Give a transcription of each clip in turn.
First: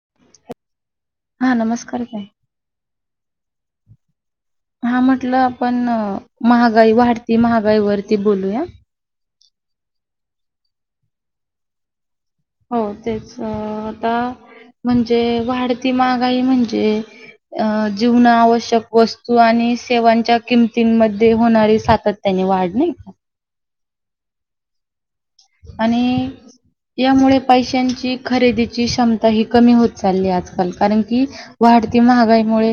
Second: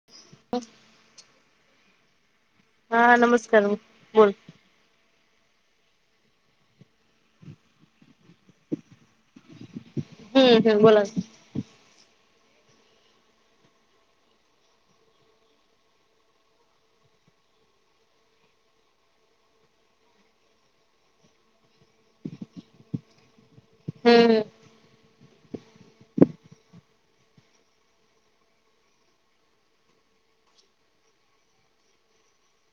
[inaudible] हा नमस्कार ताई. हा नमस्कार बोल. हा म्हटलं आपण महागाई वाढती महागाईवरती बोलूया. हम्म हम बोला च. हो तेच आता म्हणजे वाढती महागाई म्हणजे. अ जीवण आवश्यक वस्तू आणि सेवांच्या किमतीमध्ये होणारे सातत्य- त्यानी वाढलंय. हम्म आणि- यांमुळे पैशांची खरेदीची क्षमता ही कमी होत चालली आजकाल कारण की- वाढती महागाईमुळे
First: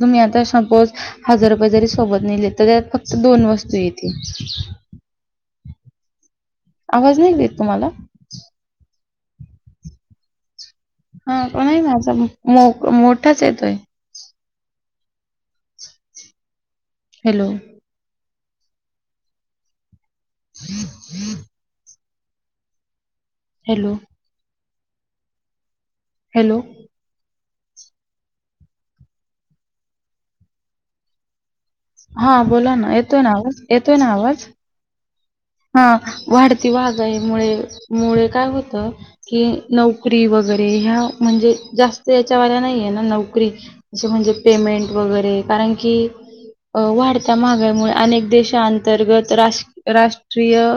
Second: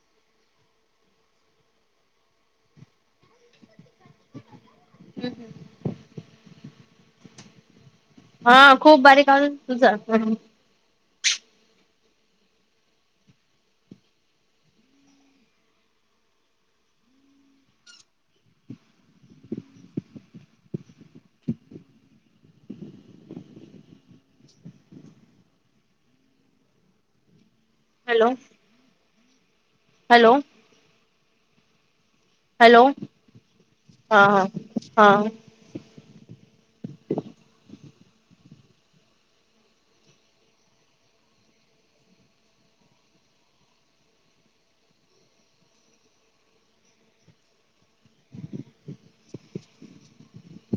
तुम्ही आता सपोज- हजार रुपये जरी सोबत नेले तरी त्यात फक्त दोन वस्तू येते. हम् हम आवाज नाही देत तुम्हाला? हा खूप बारीक आवाज येतो तुझा. हाण कोनी नाही नाचायला मोठाच येत hello [inaudible] hello! Hello! Hello! Hello हा बोला हॅलो ना येतोय ना, आवाज येतोय ना हा हा. आवाज? हा हा वाढती वाघाई मुळे, मुळे काय होत‌. कि नोकरी वगैरे ह्या म्हणजे जास्त यांच्या वाल्या नाहीये ना नोकरी- असं म्हणजे पेमेंट वगैरे कारण की, अ वाढत्या महागाईमुळे अनेक देशांअंतर्गत राष्ट, राष्ट- राष्ट्रीय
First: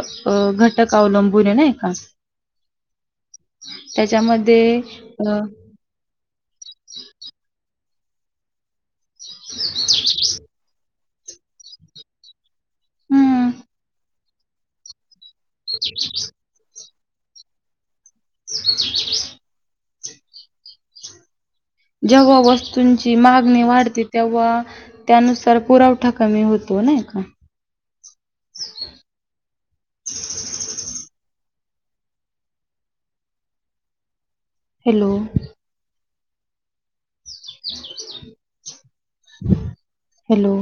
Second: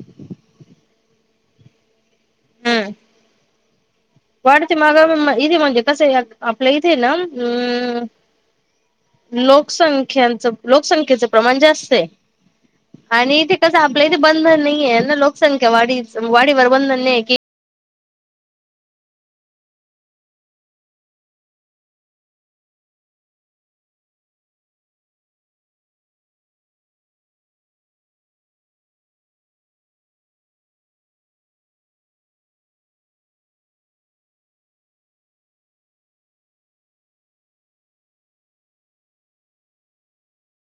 घटक अवलंबून आहे नाही का. हम् त्याच्यामध्ये वाढते अ माघाई इथे म्हणजे कसं- आपल्या इथे ना अ लोकसंख्याचं, लोकसंख्येचं- प्रमाण जास्तय आणि हम्म ते कसं आपलं इथ बंद नाही आहे लक- संख्या वाडीस वाडीवर बरबंद नाही. की ब [inaudible] जेव्हा वस्तूंची मागणी वाढते तेव्हा, त्यानुसार पुरवठा कमी होतो नाही ‌ [inaudible] हॅलो हॅलो!